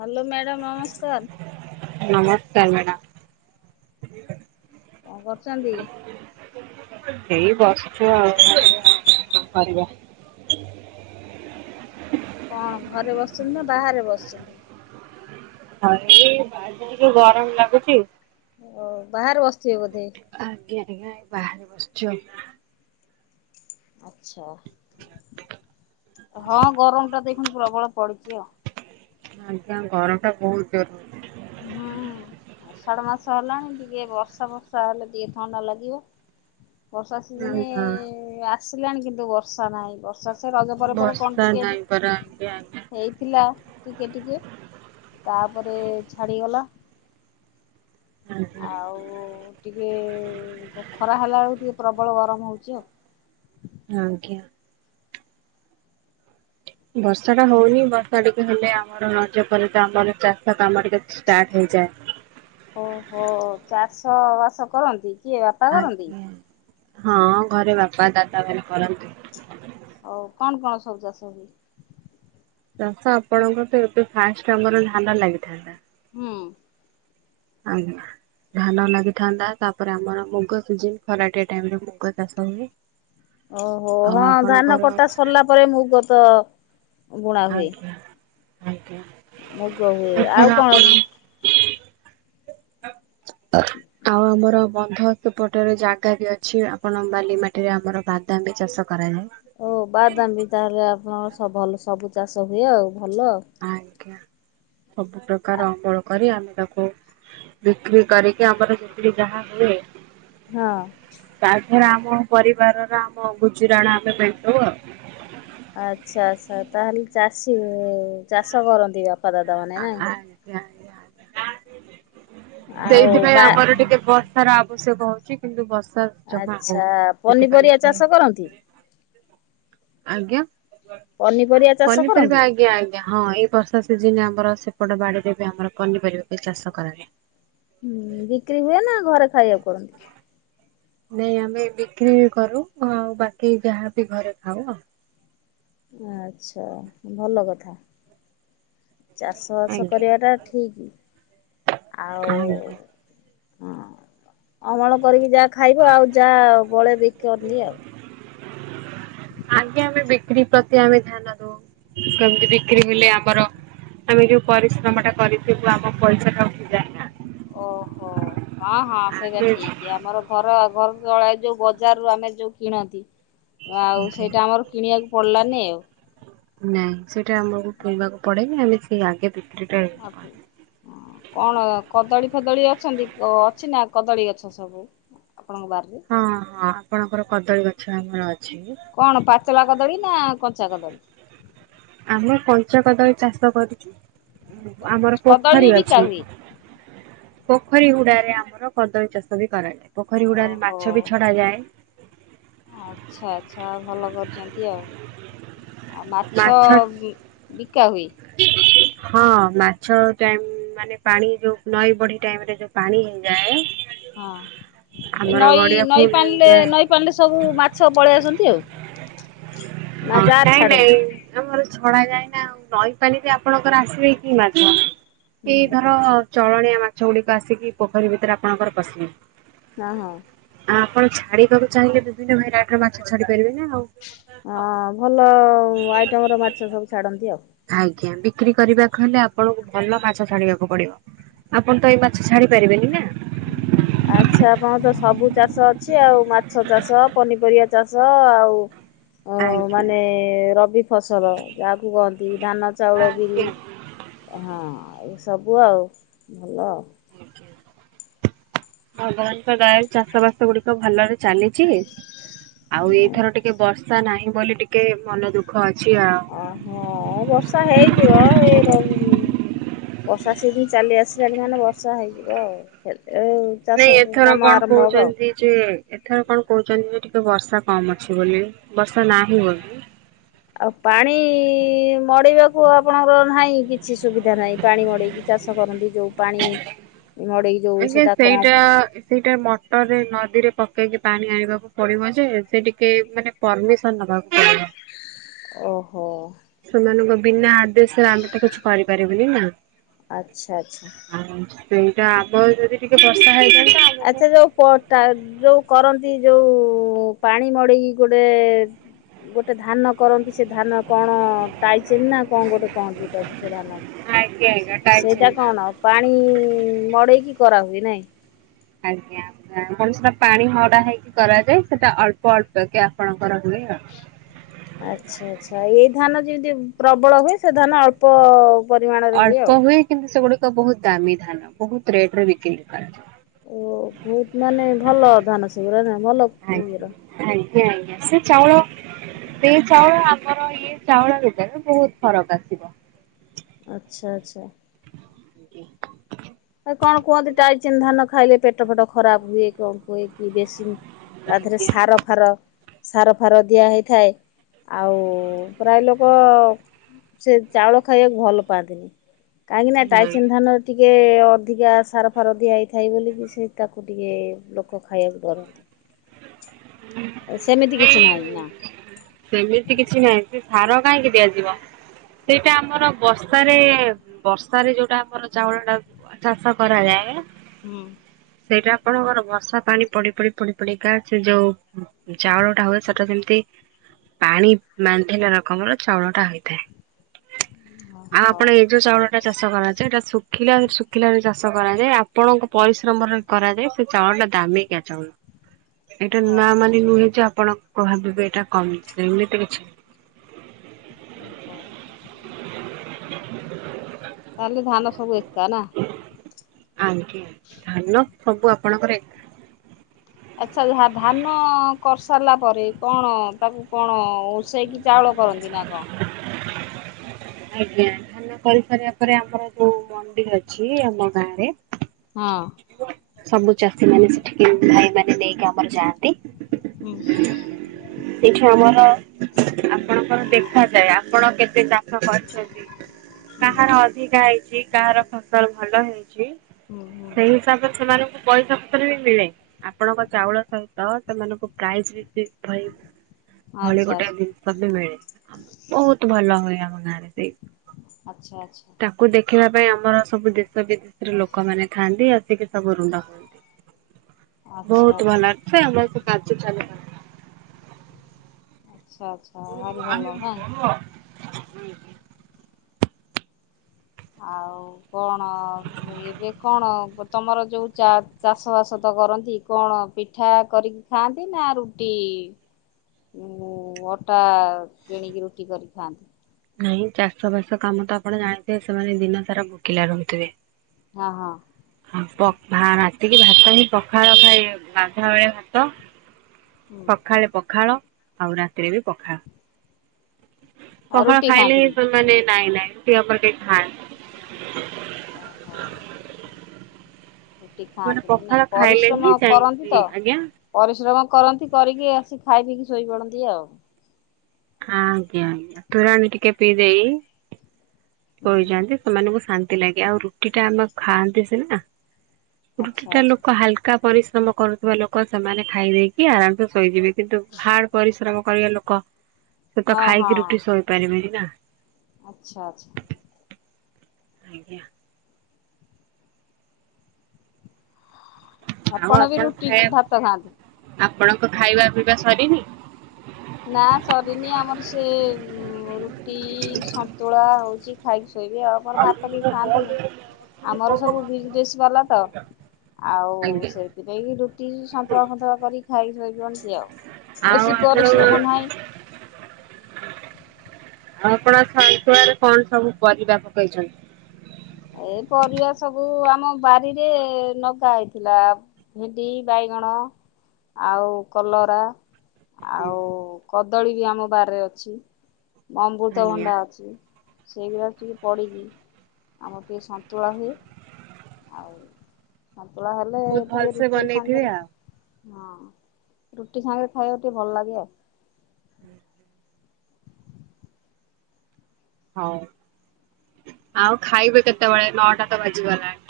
Hello madam ନମସ୍କାର। ନମସ୍କାର madam. କଣ କରୁଛନ୍ତି? ଏଇ ବସୁଛୁ ଆଉ କଣ କରିବା। କଣ ଘରେ ବସିଛନ୍ତି ନା ବାହାରେ ବସିଛନ୍ତି? ହଁ ଏଇ ବାଜ ଟିକେ ଗରମ ଲାଗୁଛି। ଓ ବାହାରେ ବସିଥିବେ ବୋଧେ। ଆଜ୍ଞା ଆଜ୍ଞା ବାହାରେ ବସିଛୁ ଆଉ। ଆଚଛା ହଁ ଗରମ ଟା ଦେଖନ୍ତୁ ପ୍ରବଳ ପଡିଛି ଆଉ। ଆଜ୍ଞା ଗରମ ଟା ବହୁତ ଜରୁରୀ ହୁଁ [inaudible] ଆଷାଢ ମାସ ହେଲାଣି ଟିକେ ବର୍ଷା ବର୍ଷା ହେଲେ ଟିକେ ଥଣ୍ଡା ଲାଗିବ। ବର୍ଷା ସେ ଦିନେ ଆଜ୍ଞା ଆସିଲାଣି କିନ୍ତୁ ବର୍ଷା ନାହିଁ ବର୍ଷା ସ ରଜ ପରେ ପରେ କଣ ବର୍ଷା ଟିକେ ନାହିଁ ପରା ଆଜ୍ଞା ଆଜ୍ଞା। ହେଇଥିଲା ଟିକେ ଟିକେ ତାପରେ ଛାଡ଼ିଗଲା। ଆଜ୍ଞା ଆଉ ଟିକେ ଖରା ହେଲାବେଳକୁ ଟିକେ ପ୍ରବଳ ଗରମ ହେଉଛି ଆଉ। ହ୍ଞା। ବର୍ଷା ଟା ହଉନି ବର୍ଷା ଟିକେ ହେଲେ ଆମର ନଜର ପ ତ ଆମର ଚାଷ ତ ଆମର ଟିକେ ଷ୍ଟାର୍ଟ ହେଇଯାଏ। ଓହୋ ଚାଷ ବାସ କରନ୍ତି କିଏ ବାପା କରନ୍ତି। ଆଜ୍ଞା ହଁ ଘରେ ବାପା ଦାଦା ମାନେ କରନ୍ତି। ହୋଉ କଣ କଣ ସବୁ ଚାଷ ହୁଏ। ଚାଷ ଆପଣଙ୍କର ତ ଏତେ ଫାଷ୍ଟ୍ ଆମର ଧାନ ଲାଗିଥାନ୍ତା। ହୁଁ। ଆଜ୍ଞା। ଧାନ ଲାଗିଥାନ୍ତା ତାପରେ ଆମର ମୁଗ ସିଝେଇ ଖରାଟିଆ ଟାଇମ୍ ରେ ମୁଗ ଚାଷ ହୁଏ। ଓହୋ ଆଉ ହଁ ଧାନ ଆପଣଙ୍କର କଟା ସରିଲା ପରେ ମୁଗ ତ ବୁଣା ହୁଏ। ଆଜ୍ଞା ଆଜ୍ଞା। ମୁଗ ହୁଏ ଏଥର ଆଉ କଣ? ଆପଣ ଆଉ ଆମର ବନ୍ଧ ସେପଟରେ ଜାଗା ବି ଅଛି ଆପଣ ବାଲି ମାଟିରେ ଆମର ବାଦାମ ବି ଚାଷ କରାଯାଏ। ଓ ବାଦାମ୍ ବି ତାହେଲେ ଆପଣଙ୍କର ସ ଭଲ ସବୁ ଚାଷ ହୁଏ ଆଉ ଭଲ ଆଉ। ଆଜ୍ଞା ସବୁ ପ୍ରକାର ଅମଳ କରି ଆମେ ତାକୁ ବିକ୍ରି କରିକି ଆମର ବିକି ଯାହା ହୁଏ ହଁ। ତାଥରେ ଆମ ପରିବାରର ଆମ ଗୁଚୁରାଣ ଆମେ ମେଣ୍ଟୋଉ ଆଉ। ଆଚ୍ଛା ଆଚ୍ଛା ତାହେଲେ ଚାଷୀ ଚାଷ କରନ୍ତି ବାପା ଦାଦା ମାନେ ନାଇଁ। ଆଜ୍ଞା ଆଉ ସେଇଥିପାଇଁ ବା ଆମର ଟିକେ ବ ସାର ଆବଶ୍ୟକ ହଉଛି କିନ୍ତୁ ବର୍ଷା ଜମା ଆଚ୍ଛା ହଉନି। ସେଥିପାଇଁ ପନିପରିବା ଟିକେ ଚାଷ କରନ୍ତି? ଆଜ୍ଞା ପନିପରିବା ଚାଷ କରନ୍ତି? ପନିପରିବା ଆଜ୍ଞା ଆ ହଁ ଏଇ ବର୍ଷା ସିଜିନ୍ ଆମର ସେପଟ ବାଡିରେ ବି ଆମର ପନିପରିବାବି ଚାଷ କରାଯାଏ। ହୁଁ ବିକ୍ରି ହୁଏ ନା ଘରେ ଖାଇବା କରନ୍ତି? ନାଇଁ ଆମେ ବିକ୍ରି କରୁ ଆଉ ବାକି ଯାହାବି ଘରେ ଖାଉ ଆଉ। ଆଚ୍ଛା ଭଲ କଥା। ଚାଷ ବାସ ଆଜ୍ଞା କରିବାଟା ଠିକି। ଆଜ୍ଞା ଆଉ ହଁ ଅମଳ କରିକି ଯାହା ଖାଇବ ଆଉ ଯାହା ବଳେ ବିକନ୍ତି ଆଉ। ଆଗେ ଆମେ ବିକ୍ରି ପ୍ରତି ଆମେ ଧ୍ୟାନ ଦୋଉ କେମତି ବିକ୍ରି ହେଲେ ଆମର ଆମେ ଯୋଉ ପରିଶ୍ରମ ଟା କରିିବୁ ଆମ ପଇସା ଟା ଉଠିଯା ଓହୋ ହଁ ହଁ ସେଇଟା ଆଗେ ଠିକି ଆମର ଘର ଘରୁ ତଳା ଯୋଉ ବଜାର ରୁ ଆମେ ଯୋଉ କିଣନ୍ତି। ଆଉ ଆଜ୍ଞା। ସେଇଟା ଆମର କିଣିବାକୁ ପଡିଲାନି ଆଉ। ନାଇଁ ସେଇଟା ଆମକୁ କରିବାକୁ ପିଇବାକୁ ପଡେନି ଆମେ ସେଇ ଆଗେ ବିକ୍ରିଟା ଆପ ହଁ କଣ କଦଳୀ ଫଦଳୀ ଅଛନ୍ତି ଅଛି ନା କଦଳୀ ଗଛ ସବୁ? ଆପଣଙ୍କ ବାରରେ ହଁ ହଁ ଆପଣଙ୍କର କଦଳୀ ଗଛ ଆମର ଅଛି। କଣ ପାଚଳା କଦଳୀ ନା କଞ୍ଚା କଦଳୀ? ଆମେ କଞ୍ଚା କଦଳୀ ଚାଷ କରିଚୁ ଆମର କଦଳୀ ପୋଖରୀ ବି ବିକା ଅଛି। ହୁଏ ପୋଖରୀ ହୁଡ଼ାରେ ଆମର କଦଳୀ ଚାଷ ବି କରାଯାଏ। ପୋଖରୀ ହୁଡ଼ାରେ ମା ମାଛ ବି ଓହୋ। ଛଡାଯାଏ। ଆଚ୍ଛା ଆଚ୍ଛା ଭଲ କରିଚନ୍ତି ଆଉ ଆଉ ମାଛ ବିକା ହୁଏ। [inaudible] ହଁ ମାଛ ଟାଇମ୍ ମାନେ ପାଣି ଯୋଉ ନଈ ବଢି ଟାଇମ୍ ରେ ଯୋଉ ପାଣି ଯାଏ। ହଁ ଏ ନଈ ନଈ ଫୁଲ ପାଣିଲେ ହେଇଯାଏ। ନଈ ନଈ ପାଣିଲେ ସବୁ ମାଛ ପଳେଇ ଆସନ୍ତି ଆଉ ନା ହଁ ଯାର ନାଇଁ ନାଇଁ ଛାଡ଼ନ୍ତି ଆମର ଛଡା ଯାଏନା ଆଉ ରହିକାଲି ଯେ ଆପଣଙ୍କର ଆସିବେ କି ମାଛ ହୁଁ ଏଇ ଧର ଚଳଣିଆ ମାଛ ଗୁଡ଼ିକ ଆସିକି ପୋଖରୀ ଭିତରେ ଆପଣଙ୍କର ପସିଲେଣି। ନାଁ ହା ଆପଣ ଛାଡିବାକୁ ଚାହିଁଲେ ବିଭିନ୍ନ ଭେରାଇଟିର ମାଛ ଛାଡି ପାରିବେ ନା ଆଉ ହଁ ଭଲ ଆଇଟମ ର ମାଛ ସବୁ ଛାଡ଼ନ୍ତି ଆଉ ଆଜ୍ଞା ବିକ୍ରି କରିବାକୁ ହେଲେ ଆପଣଙ୍କୁ ଭଲ ମାଛ ଛାଡିବାକୁ ପଡିବ। ଆପଣ ତ ଏଇ ମାଛ ଛାଡି ପାରିବେନି ନା। ଆଚ୍ଛା, ଆପଣଙ୍କର ତ ସବୁ ଚାଷ ଅଛି ଆଉ ମାଛ ଚାଷ, ପନିପରିବା ଚାଷ ଆଉ ଅ ଆଜ୍ଞା ମାନେ ରବି ଫସଲ ଯାହାକୁ କହନ୍ତି ଧାନ, ଚାଉଳ, ବିରି ଆଜ୍ଞା। ହଁ ଏସବୁ ଆଉ ଭଲ [unintelligible] ଭଗବାନଙ୍କ ଦୟାରୁ ଚାଷ ବାସ ଗୁଡିକ ଭଲରେ ଚାଲିଚି ଆଉ ଏଇଥର ଟିକେ ବର୍ଷା ନାହିଁ ବୋଲି ଟିକେ ମନ ଦୁଃଖ ଅଛି ଆଉ ଆହା ବର୍ଷା ହେଇଯିବ ଏଇ ର ବର୍ଷା ସିଜିନ ଚାଲି ଆସିଲା କି ମାନେ ବର୍ଷା ହେଇଯିବ ଆଉ ହେଲେ ନାଇଁ ଚାଷ ଏଥର କାମ କଣ ଆରମ୍ଭ ହବ ଆଉ କହୁଛନ୍ତି ଯେ ଏଥର କଣ କହୁଛନ୍ତି ଯେ ଟିକେ ବର୍ଷା କମ ଅଛି ବୋଲି ବର୍ଷା ନାହିଁ ବୋଲି ଆଉ ପାଣି ମଡେଇବାକୁ ଆପଣଙ୍କର ନାହିଁ କି କିଛି ସୁବିଧା ନାହିଁ, ପାଣି ମଡେଇକି ଚାଷ କରନ୍ତି ଯୋଉ ପାଣି ମଡେଇ ଆଜ୍ଞା ସେଇଟା ଆ ଇସ୍ ସେଇଟା ମଟରରେ ନଦୀରେ ପକେଇକି ପାଣି ଆଣିବାକୁ ପଡିବ ଯେ ହେଲେ ଟିକେ ମାନେ ପରମିସନ ନବାକୁ ପଡ଼ିବ। ଓହୋ ସେମାନଙ୍କ ବିନା ଆଦେଶରେ ଆମେ ତ କିଛି କରିପାରିବୁନି ନା। ଆଚ୍ଛା ଆଚ୍ଛା। ଆରାମ୍ ସେ ସେଇଟା ଆଗ ହୋଇ ଯଦି ଟିକେ ବର୍ଷା ହେଇଥାଆନ୍ତା ତ ଆଉ ଗୋଟେ ଅଟା ଯୋଉ କରନ୍ତି ଯୋଉ ପାଣି ମଡେକି ଗୋଟେ ଗୋଟେ ଧାନ କରନ୍ତି ସେ ଧାନ କଣ? ତାଇଚୀନ ନା କଣ ଗୋଟେ କହନ୍ତି ସେଟାକୁ, ସେ ଧାନ ଆଜ୍ଞା ଆଜ୍ଞା ଟାଇଟ୍ ସେଇଟା ହେଇଥାନ୍ତା। କଣ? ପାଣି ମଡେଇକି କରାହୁଏ, ନାଇଁ ଆଜ୍ଞା। ରାଣ ସେଟା ପାଣି ମଡା ହେଇକି କରାଯାଏ। ସେଟା ଅଳ୍ପ ଅଳ୍ପ କେ ଆପଣଙ୍କର ହୁଏ। ଆଉ। ଆଚ୍ଛା ଆଚ୍ଛା। ଏଇ ଧାନ ଯେମିତି ପ୍ରବଳ ହୁଏ, ସେ ଧାନ ଅଳ୍ପ ପରିମାଣରେ ଅଳ୍ପ ଆଉ। ହୁଏ କିନ୍ତୁ ସେଗୁଡିକ ବହୁତ ଦାମୀ ଧାନ ବହୁତ ରେଟ ରେ ବିକ୍ରି କରାଯାଏ। ଓ ବହୁତ ମାନେ ଭଲ ଧାନ ସେଗୁରା ନା ଭଲ ଇଏର ଆଜ୍ଞା ଆଜ୍ଞା ଆଜ୍ଞା ସେ ଚାଉଳ ସେହି ଚାଉଳ ଆମର ଇଏ ଚାଉଳ ଭିତରେ ବହୁତ ଫରକ ଆସିବ। ଆଚ୍ଛା ଆଚ୍ଛା। [unintelligible] କଣ କୁହନ୍ତି ତାଇଚୀନ୍ ଧାନ ଖାଇଲେ ପେଟ ଫେଟ ଖରାପ ହୁଏ, କଣ କୁହେ କି ବେଶୀ ତା ଦେହରେ ନାଇଁ। ସାର ଫାର ସାର ଫାର ଦିଆ ହେଇଥାଏ। ଆଉ ପ୍ରାୟ ଲୋକ ସେ ଚାଉଳ ଖାଇଆକୁ ଭଲ୍ ପାଆନ୍ତିନି କାଇଁକି ନା ଟାଇସିନ୍ ଧାନ ଟିକେ ଅ ଧିକା ସାର ଫାର ଦିଆ ହେଇଥାଏ ବୋଲି କି ସେ ତାକୁ ଟିକେ ଲୋକ ଖାଇବାକୁ ଡରନ୍ତି। ଅ ସେମିତି କିଛି ନାଇଁ ନାଇ ନା। ସେମିତି କିଛି ନାଇଁ ସେ ସାର କାଇଁକି ଦିଆଯିବ। ସେଇଟା ଆମର ବର୍ଷାରେ ବର୍ଷାରେ ଯୋଉଟା ଆମର ଚାଉଳଟା ଅ ଚାଷ କରାଯାଏ ହୁଁ ସେଇଟା ଆପଣଙ୍କର ବର୍ଷା ପାଣି ପଡି ପଡି ପଡି ପଡିକା ସେ ଯୋଉ ଚାଉଳଟା ହୁଏ ସେଟା ସେମିତି ପାଣି ମଣ୍ଢିଲା ରକମର ଚାଉଳ ଟା ହେଇଥାଏ, ଆଉ ଓହୋ ଆପଣ ଏଇ ଯୋଉ ଚାଉଳ ଟା ଚାଷ କରାଯାଏ ଏଇଟା ଶୁଖିଲା ଶୁଖିଲାରେ ଚାଷ କରାଯାଏ ଆପଣଙ୍କ ପରିଶ୍ରମର କରାଯାଏ ସେ ଚାଉଳଟା ଦାମିକିଆ ଚାଉଳ। ଏଇଟା ନା ଓହୋ ମାନେ ନୁହେଁ ଯେ ଆପଣଙ୍କୁ ଭାବିବେ ଏଇଟା କମ୍ ସେମିତି କିଛି ଓହୋ। ତାହେଲେ ଧାନ ସବୁ ଏକା ନା। ଆଜ୍ଞା ଧାନ ସବୁ ଆପଣଙ୍କର ଏକ୍। ଆଚ୍ଛା ଝା ଧାନ କରସାରିଲା ପରେ କଣ ତାକୁ କଣ ଉଁସ୍ ସେଇକି ଚାଉଳ କରନ୍ତି ନା କଣ? ଆଜ୍ଞା ଧାନ କରିସାରିବା ପରେ ଆମର ଯୋଉ ମଣ୍ଡି ଅଛି ଆମ ଗାଁରେ ହଁ। ସବୁ ଚାଷୀ ମାନେ ସେଠିକି ଭାଇ ମାନେ ନେଇକି ଆମର ଯାଆନ୍ତି। ହୁଁ ସେଠି ଆମର ଆପଣଙ୍କର ଦେଖାଯାଏ ଆପଣ କେତେ ଚାଷ କରିଛନ୍ତି। ହୁଁ କାହାର ଅଧିକା ହେଇଚି କାହାର ଫସଲ ଭଲ ହେଇଚି ହୁଁ ହୁଁ ସେଇ ହିସାବରେ ସେମାନଙ୍କୁ ପଇସା ପତ୍ର ବି ମିଳେ। ଆପଣଙ୍କ ଚାଉଳ ସହିତ ସେମାନଙ୍କୁ ପ୍ରାଇସ୍ ବି ଫିକ୍ସ୍ ଥାଏ। ଭଳି ଆଚ୍ଛା ଗୋଟେ ଜିନିଷ ବି ମିଳେ ଆମ ବହୁତ୍ ଭଲ ହୁଏ ଆମ ଗାଁରେ ସେଇ ଆଚ୍ଛା ଆଚ୍ଛା। ତାକୁ ଦେଖିବା ପାଇଁ ଆମର ସବୁ ଦେଶ ବିଦେଶର ଲୋକମାନେ ଥାନ୍ତି ଆସିକି ସବୁ ରୁଣ୍ଡ ହୁଅନ୍ତି ଆଚ୍ଛା ବହୁତ୍ ଆଚ୍ଛା ଭଲ ସେଁ ବସି କାଜୁ [unintelligible] ଆଚ୍ଛା ଆଚ୍ଛା ଭାରି ଭଲ ନା। ହୁଁ ହୁଁ ଆଉ କଣ ଏବେ କଣ କ ତମର ଯୋଉ ଚା ଚାଷବାସ ତ କରନ୍ତି କଣ ପିଠା କରିକି ଖାଆନ୍ତି ନା ରୁଟି? [inaudible] ଉଁ ଅଟା କିଣିକି ରୁଟି କରିିକି ଖାଆନ୍ତି। ଏଇ ଚାଷବାସ କାମ ତ ଆପଣ ଜାଣିଥିବେ ସେମାନେ ଦିନ ସାରା ଭୋକିଲା ରହୁଥିବେ। ହଁ ହଁ ହଁ ପ ଭା ରାତିକି ଭାତ ହିଁ ପଖାଳ ଖାଇବେ ଗାଧୁଆ ବେଳେ ଭାତ। ହୁଁ ସଖାଳେ ପଖାଳ ଆଉ ରାତିରେ ବି ପଖାଅ। ଆଉ ପଖାଳ ରୁଟି ଖାଇଲେ ହିଁ ଖାଆନ୍ତିନି ତ ମାନେ ନାଇଁ ନାଇଁ ସେ ଆମର ବି ଖାଏ। ଓହୋ [inaudible] ରୁଟି ଖାଆନ୍ତିନି ନାଇଁ ପରିଶ୍ରମ କରନ୍ତି ଯାଇକି ତ ଆଜ୍ଞା ପରିଶ୍ରମ କରନ୍ତି କରିକି ଆସି ଖାଇ ପିଇକି ଶୋଇପଡନ୍ତି ଆଉ। ହଁ ଆଜ୍ଞା ଆଜ୍ଞା ତୋରାଣୀ ଟିକେ ପିଇ ଦେଇ ଶୋଇ ହୁଁ ଚନ୍ତି ସେମାନଙ୍କୁ ଶା ନ୍ତି ଲାଗେ, ଆଉ ରୁଟି ଟା ଆମେ ଖାଆନ୍ତି ସିନା ରୁଟି ଆଚ୍ଛା ଟା ଆଚ୍ଛା ଲୋକ ହାଲ କା ପରିଶ୍ରମ କରୁଥିବା ଲୋକ ସେମାନେ ଖାଇ ଦେଇକି ଆରାମସେ ଶୋଇଯିବେ। କିନ୍ତୁ ହାର୍ଡ ପରିଶ୍ରମ କରିବା ଲୋକ ସେ ତ ହଁ ହଁ ଖାଇକି ରୁଟି ଶୋଇପାରିବେନି ନା। ଆଚ୍ଛା ଆଚ୍ଛା ଆଜ୍ଞା। ଆଉ ଆପଣ ବି ରୁଟି ଖାଇବା ଭାତ ଖାଆନ୍ତି। ଆପଣଙ୍କ ଖାଇବା ପିଇବା ସରିନି। ନା ସରିନି ଆମର ସେ ଉମ ଉଁ ରୁଟି ସନ୍ତୁଳା ହଉଛି ଖାଇକି ଶୋଇବି ଆଉ ଆମର ଭାତ କେହି ଖାଆନ୍ତିନି। ଆମର ସବୁ ବିଜନେସ୍ ବାଲା ତ ଆଉ ଆଜ୍ଞା। ସେଇ ସେଥିପାଇଁ କିି ରୁଟି ସନ୍ତୁଳା ଫନ୍ତୁଳା କରିକି ଖାଇ ସୋଇ ପନ୍ତି ଆଉ ବେଶୀ ପରିଶ୍ରମ ନାହିଁ। ଆ ଆପଣ ସନ୍ତୁଆରେ କଣ ସବୁ ପରିବା ପକେଇଛନ୍ତି। ଏଇ ପରିବା ସବୁ ଆମ ବାରିରେ ଲଗା ହେଇଥିଲା। ଭେଣ୍ଡି ବାଇଗଣ ଆଉ କଲରା। ଆଉ କଦଳୀ ବି ଆମ ବାରିରେ ଅଛି ଅମୃତ ଆଜ୍ଞା। ଭଣ୍ଡା ଅଛି। ସେଇଗୁରା ଔଚିକି ପଡିକି ଆମର ଟିକେ ସନ୍ତୁଳା ହୁଏ ଆଉ ସନ୍ତୁଳା ହେଲେ ବହୁତ ଟିକେ ଭଲସେ ରୁଟି ବନେଇଥିବେ ସାଙ୍ଗରେ। ଆଉ। ହଁ ରୁଟି ସାଙ୍ଗେରେ ଖାଇବାକୁ ଟିକେ ଭଲ ଲାଗେ ଆଉ ହୁଁ ହଉ ଆଉ ଖାଇବେ କେତେବେଳେ ନଅଟା ତ ବାଜିଗଲାଣି।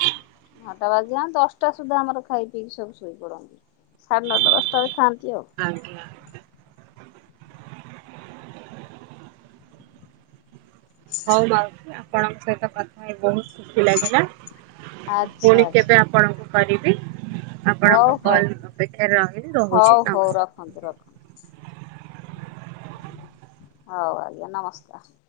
ନଅଟା ବାଜିଲାନି ଦଶଟା ସୁଦ୍ଧା ଆମର ଖାଇ ପିଇକି ସବୁ ଶୋଇପଡନ୍ତି ସାଢ଼େ ନଅଟା ଦଶଟା ରେ ଖାଆନ୍ତି ଆଉ। ଆଜ୍ଞା। ହଉ ମାଉସି ଆପଣଙ୍କ ସହିତ କଥା ହେଇ ବହୁତ ଖୁସି ଲାଗିଲା ଆଚ୍ଛା ପୁଣି କେବେ ଆ ଆଚ୍ଛା ଆପଣଙ୍କୁ କରିବି ହଉ ଆପଣଙ୍କ ହଉ କଲ ଅପେକ୍ଷାରେ ରହିଲି ରହୁଛି ନମସ୍କାର। ଅନ୍ଦ ରଖ। ହଉ ଆଜ୍ଞା ନମସ୍କାର।